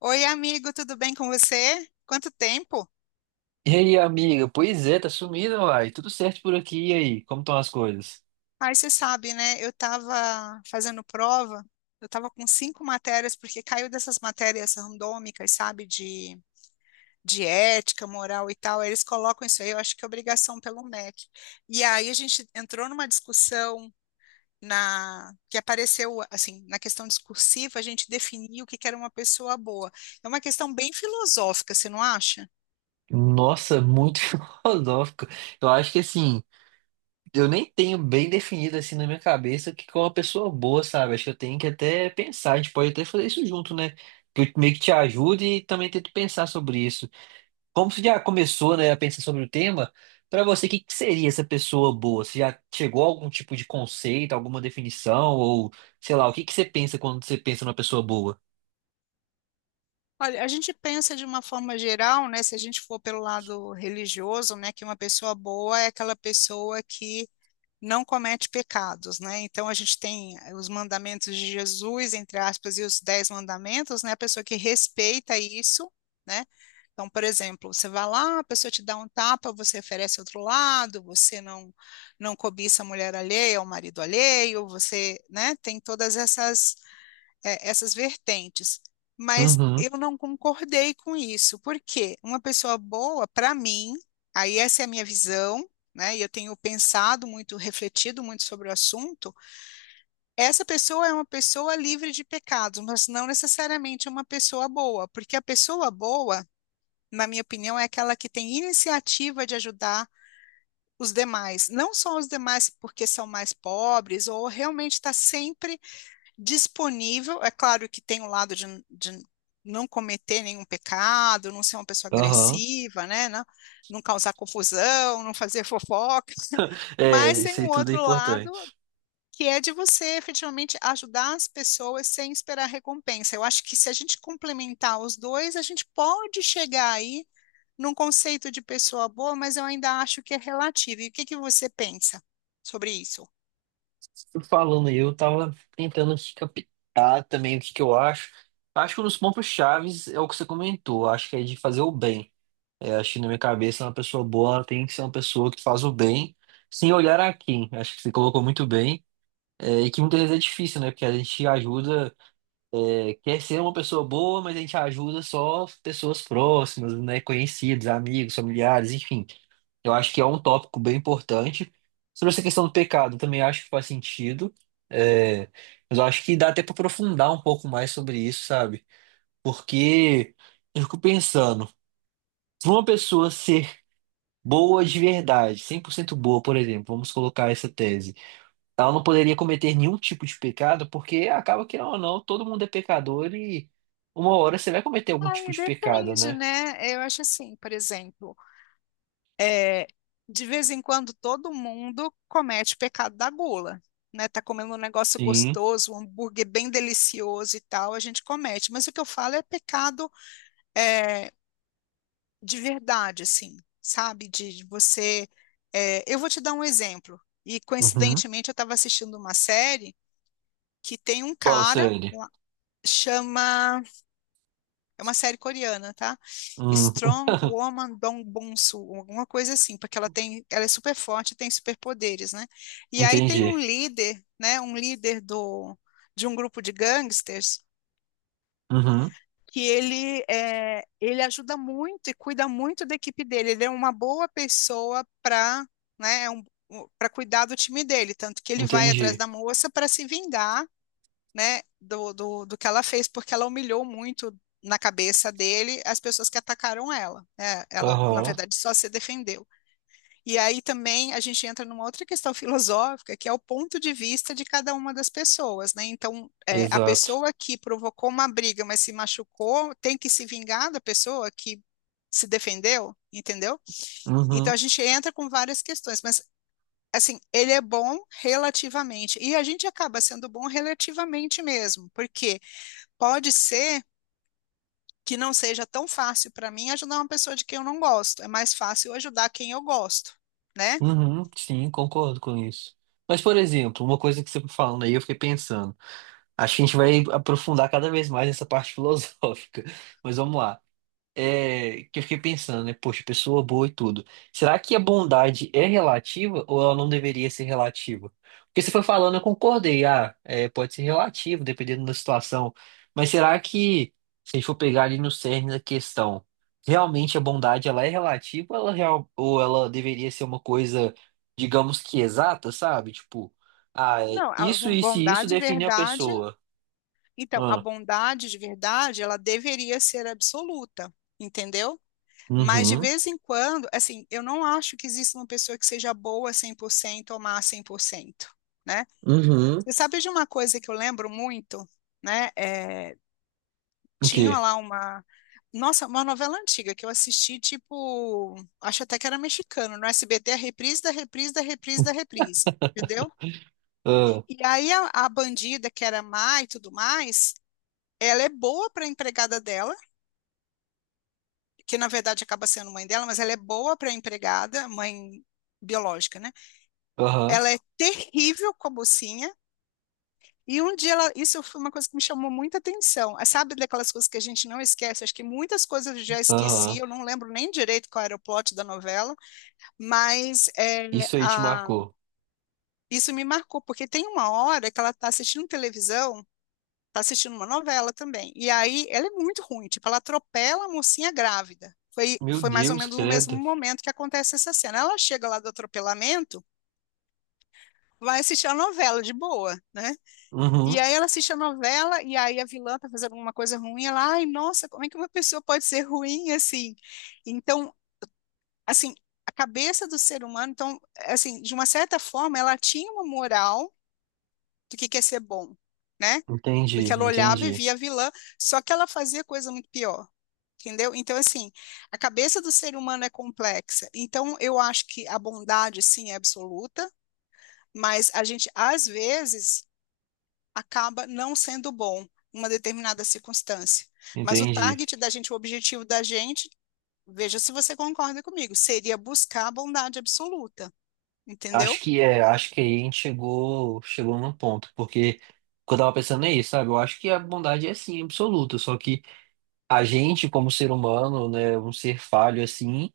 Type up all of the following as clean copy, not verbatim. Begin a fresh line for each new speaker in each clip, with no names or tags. Oi, amigo, tudo bem com você? Quanto tempo?
E aí, amiga? Pois é, tá sumindo, uai. Tudo certo por aqui, e aí? Como estão as coisas?
Aí você sabe, né? Eu estava fazendo prova, eu estava com 5 matérias, porque caiu dessas matérias randômicas, sabe? De ética, moral e tal. Aí eles colocam isso aí, eu acho que é obrigação pelo MEC. E aí a gente entrou numa discussão na que apareceu, assim, na questão discursiva, a gente definiu o que que era uma pessoa boa. É uma questão bem filosófica, você não acha?
Nossa, muito filosófico. Eu acho que assim, eu nem tenho bem definido assim na minha cabeça o que que é uma pessoa boa, sabe? Acho que eu tenho que até pensar, a gente pode até fazer isso junto, né? Que eu meio que te ajude e também tento pensar sobre isso. Como você já começou, né, a pensar sobre o tema, pra você, o que que seria essa pessoa boa? Você já chegou a algum tipo de conceito, alguma definição, ou sei lá, o que que você pensa quando você pensa numa pessoa boa?
Olha, a gente pensa de uma forma geral, né? Se a gente for pelo lado religioso, né, que uma pessoa boa é aquela pessoa que não comete pecados, né? Então a gente tem os mandamentos de Jesus, entre aspas, e os 10 mandamentos, né? A pessoa que respeita isso, né? Então, por exemplo, você vai lá, a pessoa te dá um tapa, você oferece outro lado, você não cobiça a mulher alheia, o marido alheio, você, né? Tem todas essas essas vertentes. Mas
Uhum.
eu não concordei com isso, porque uma pessoa boa, para mim, aí essa é a minha visão, né? E eu tenho pensado muito, refletido muito sobre o assunto. Essa pessoa é uma pessoa livre de pecados, mas não necessariamente uma pessoa boa, porque a pessoa boa, na minha opinião, é aquela que tem iniciativa de ajudar os demais, não só os demais porque são mais pobres ou realmente está sempre disponível. É claro que tem o lado de não cometer nenhum pecado, não ser uma pessoa
Aham.
agressiva, né? Não, não causar confusão, não fazer fofoca.
É,
Mas
isso
tem um
aí tudo é
outro lado
importante.
que é de você efetivamente ajudar as pessoas sem esperar recompensa. Eu acho que se a gente complementar os dois, a gente pode chegar aí num conceito de pessoa boa, mas eu ainda acho que é relativo. E o que que você pensa sobre isso?
Tu Falando aí, eu tava tentando aqui captar também o que que eu acho. Acho que um dos pontos-chaves é o que você comentou. Acho que é de fazer o bem. É, acho que na minha cabeça, uma pessoa boa ela tem que ser uma pessoa que faz o bem, sem olhar a quem. Acho que você colocou muito bem. É, e que muitas vezes é difícil, né? Porque a gente ajuda, é, quer ser uma pessoa boa, mas a gente ajuda só pessoas próximas, né? Conhecidos, amigos, familiares, enfim. Eu acho que é um tópico bem importante. Sobre essa questão do pecado, eu também acho que faz sentido. É, mas eu acho que dá até para aprofundar um pouco mais sobre isso, sabe? Porque eu fico pensando, se uma pessoa ser boa de verdade, 100% boa, por exemplo, vamos colocar essa tese, ela não poderia cometer nenhum tipo de pecado, porque acaba que, não, não, todo mundo é pecador e uma hora você vai cometer algum tipo
Aí
de pecado,
depende,
né?
né? Eu acho assim, por exemplo. É, de vez em quando todo mundo comete o pecado da gula, né? Tá comendo um negócio
Sim.
gostoso, um hambúrguer bem delicioso e tal, a gente comete. Mas o que eu falo é pecado é, de verdade, assim, sabe? De você. Eu vou te dar um exemplo. E
Uhum.
coincidentemente eu estava assistindo uma série que tem um
Qual
cara,
série?
lá, chama. É uma série coreana, tá?
Hum,
Strong Woman Dong Bong-soo, alguma coisa assim, porque ela tem, ela é super forte, tem superpoderes, né? E aí tem um
entendi.
líder, né? Um líder de um grupo de gangsters
Uhum.
que ele ajuda muito e cuida muito da equipe dele. Ele é uma boa pessoa para, né? É um, para cuidar do time dele, tanto que ele vai atrás
Entendi.
da moça para se vingar né, do que ela fez, porque ela humilhou muito na cabeça dele as pessoas que atacaram ela. Né? Ela, na
Aham,
verdade, só se defendeu. E aí também a gente entra numa outra questão filosófica, que é o ponto de vista de cada uma das pessoas, né? Então, a
exato.
pessoa que provocou uma briga, mas se machucou, tem que se vingar da pessoa que se defendeu, entendeu? Então a
Uhum,
gente entra com várias questões, mas assim, ele é bom relativamente, e a gente acaba sendo bom relativamente mesmo, porque pode ser que não seja tão fácil para mim ajudar uma pessoa de quem eu não gosto. É mais fácil eu ajudar quem eu gosto, né?
uhum, sim, concordo com isso. Mas, por exemplo, uma coisa que você foi falando aí, eu fiquei pensando. Acho que a gente vai aprofundar cada vez mais essa parte filosófica. Mas vamos lá. É, que eu fiquei pensando, né? Poxa, pessoa boa e tudo. Será que a bondade é relativa ou ela não deveria ser relativa? Porque você foi falando, eu concordei. Ah, é, pode ser relativo, dependendo da situação. Mas será que, se a gente for pegar ali no cerne da questão, realmente a bondade ela é relativa ou ela, real, ou ela deveria ser uma coisa, digamos que exata, sabe? Tipo, ah, é
Não, a
isso, isso e isso
bondade e
define a
verdade.
pessoa.
Então, a
Ah,
bondade de verdade, ela deveria ser absoluta, entendeu? Mas de
uhum,
vez em quando, assim, eu não acho que exista uma pessoa que seja boa 100% ou má 100%, né?
uhum.
Você sabe de uma coisa que eu lembro muito, né?
O
Tinha
quê?
lá uma. Nossa, uma novela antiga que eu assisti, tipo. Acho até que era mexicano, no SBT, a reprise da reprise da reprise da reprise. Entendeu?
Ah,
E aí a bandida, que era má e tudo mais, ela é boa para empregada dela, que na verdade acaba sendo mãe dela, mas ela é boa para empregada, mãe biológica, né?
Aham.
Ela é terrível com a mocinha. E um dia ela, isso foi uma coisa que me chamou muita atenção. Ah, sabe daquelas coisas que a gente não esquece? Acho que muitas coisas eu já esqueci,
Aham.
eu não lembro nem direito qual era o plot da novela, mas é,
Isso aí te
a-
marcou.
isso me marcou, porque tem uma hora que ela está assistindo televisão, está assistindo uma novela também. E aí ela é muito ruim, tipo, ela atropela a mocinha grávida.
Meu
Foi mais ou
Deus,
menos no mesmo
credo.
momento que acontece essa cena. Ela chega lá do atropelamento, vai assistir a novela de boa, né? E
Uhum.
aí ela assiste a novela e aí a vilã tá fazendo alguma coisa ruim, ela, ai, nossa, como é que uma pessoa pode ser ruim assim? Então, assim, a cabeça do ser humano, então, assim, de uma certa forma, ela tinha uma moral do que quer ser bom, né?
Entendi,
Porque ela olhava e
entendi,
via a vilã, só que ela fazia coisa muito pior. Entendeu? Então, assim, a cabeça do ser humano é complexa. Então, eu acho que a bondade, sim, é absoluta, mas a gente, às vezes, acaba não sendo bom em uma determinada circunstância. Mas o
entendi.
target da gente, o objetivo da gente, veja se você concorda comigo, seria buscar a bondade absoluta,
Acho
entendeu?
que é, acho que aí a gente chegou num ponto, porque o que eu tava pensando é isso, sabe? Eu acho que a bondade é sim absoluta, só que a gente, como ser humano, né, um ser falho assim,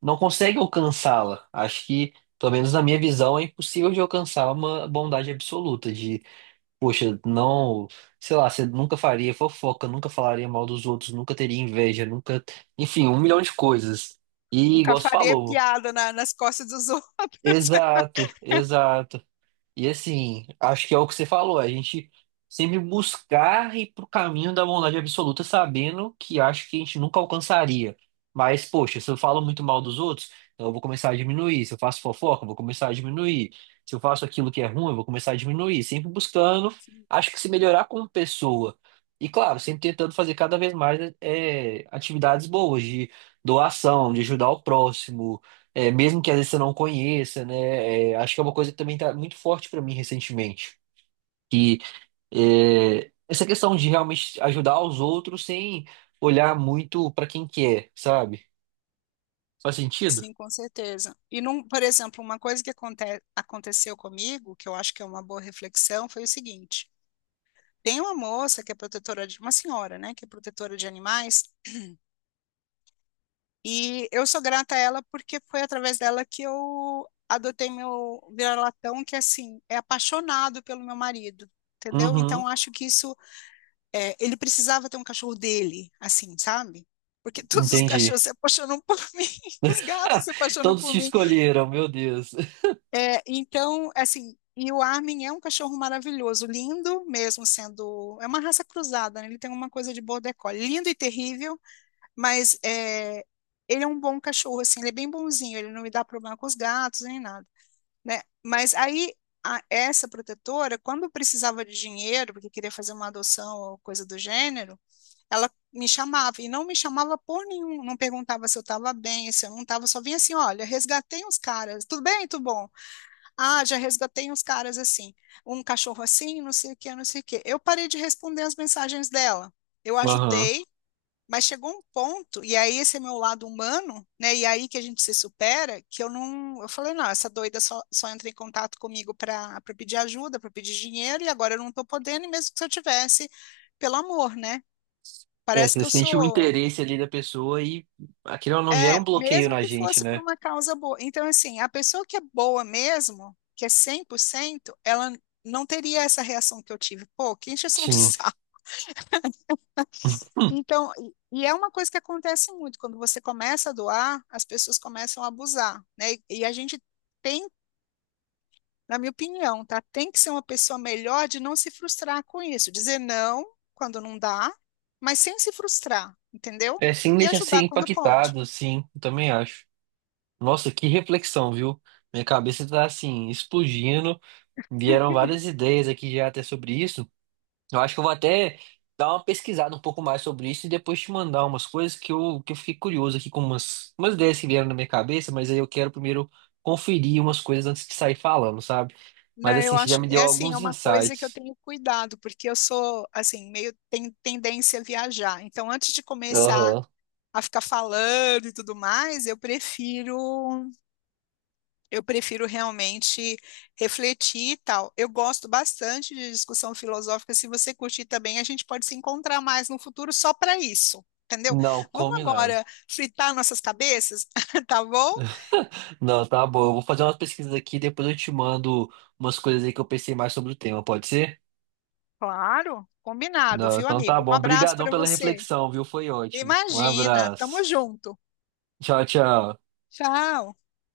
não consegue alcançá-la. Acho que, pelo menos na minha visão, é impossível de alcançar uma bondade absoluta, de Poxa, não, sei lá, você nunca faria fofoca, nunca falaria mal dos outros, nunca teria inveja, nunca, enfim, 1 milhão de coisas. E
Nunca
igual você
faria
falou.
piada nas costas dos outros.
Exato, exato. E assim, acho que é o que você falou, a gente sempre buscar ir pro caminho da bondade absoluta, sabendo que acho que a gente nunca alcançaria. Mas, poxa, se eu falo muito mal dos outros, então eu vou começar a diminuir. Se eu faço fofoca, eu vou começar a diminuir. Se eu faço aquilo que é ruim, eu vou começar a diminuir. Sempre buscando, acho que se melhorar como pessoa. E claro, sempre tentando fazer cada vez mais é, atividades boas de doação, de ajudar o próximo é, mesmo que às vezes você não conheça, né? É, acho que é uma coisa que também tá muito forte para mim recentemente. Que é, essa questão de realmente ajudar os outros sem olhar muito para quem que é, sabe? Faz sentido?
Sim, com certeza. E, não, por exemplo, uma coisa que aconteceu comigo, que eu acho que é uma boa reflexão, foi o seguinte: tem uma moça que é protetora de, uma senhora, né, que é protetora de animais. E eu sou grata a ela porque foi através dela que eu adotei meu vira-latão, que assim, é apaixonado pelo meu marido, entendeu?
Uhum,
Então acho que isso, é, ele precisava ter um cachorro dele, assim, sabe? Porque todos os
entendi.
cachorros se apaixonam por mim, os gatos se apaixonam
Todos
por
te
mim.
escolheram, meu Deus.
É, então, assim, e o Armin é um cachorro maravilhoso, lindo mesmo sendo, é uma raça cruzada, né? Ele tem uma coisa de border collie, lindo e terrível mas é, ele é um bom cachorro, assim, ele é bem bonzinho, ele não me dá problema com os gatos nem nada, né? Mas aí essa protetora, quando precisava de dinheiro, porque queria fazer uma adoção ou coisa do gênero, ela me chamava e não me chamava por nenhum, não perguntava se eu estava bem, se eu não estava, só vinha assim, olha, resgatei uns caras, tudo bem, tudo bom? Ah, já resgatei uns caras assim, um cachorro assim, não sei o que, não sei o que. Eu parei de responder as mensagens dela. Eu
Aham.
ajudei, mas chegou um ponto, e aí esse é meu lado humano, né? E aí que a gente se supera, que eu não, eu falei, não, essa doida só entra em contato comigo para pedir ajuda, para pedir dinheiro, e agora eu não estou podendo, e mesmo que se eu tivesse, pelo amor, né?
É,
Parece
você
que eu
sente o
sou,
interesse ali da pessoa e aquilo não gera
é,
um bloqueio
mesmo
na
que
gente,
fosse por
né?
uma causa boa. Então, assim, a pessoa que é boa mesmo, que é 100%, ela não teria essa reação que eu tive. Pô, que encheção de
Sim.
saco.
Hum,
Então, e é uma coisa que acontece muito, quando você começa a doar, as pessoas começam a abusar, né? E a gente tem, na minha opinião, tá? Tem que ser uma pessoa melhor de não se frustrar com isso, dizer não quando não dá, mas sem se frustrar, entendeu?
É, sim,
E
deixa ser
ajudar quando pode.
impactado, sim, eu também acho. Nossa, que reflexão, viu? Minha cabeça tá assim, explodindo. Vieram várias ideias aqui já até sobre isso. Eu acho que eu vou até dar uma pesquisada um pouco mais sobre isso e depois te mandar umas coisas que eu fiquei curioso aqui com umas ideias que vieram na minha cabeça, mas aí eu quero primeiro conferir umas coisas antes de sair falando, sabe? Mas
Não, eu
assim, você já
acho,
me
é
deu
assim, é
alguns
uma coisa que eu
insights.
tenho cuidado, porque eu sou, assim, meio tem tendência a viajar. Então, antes de começar
Aham.
a ficar falando e tudo mais, eu prefiro. Eu prefiro realmente refletir e tal. Eu gosto bastante de discussão filosófica. Se você curtir também, a gente pode se encontrar mais no futuro só para isso, entendeu?
Não,
Vamos
combinado.
agora fritar nossas cabeças, tá bom?
Não, tá bom. Eu vou fazer umas pesquisas aqui, depois eu te mando umas coisas aí que eu pensei mais sobre o tema, pode ser?
Claro, combinado,
Não,
viu,
então tá
amigo? Um
bom.
abraço
Obrigadão
para
pela
você.
reflexão, viu? Foi ótimo. Um
Imagina, tamo
abraço.
junto.
Tchau, tchau.
Tchau.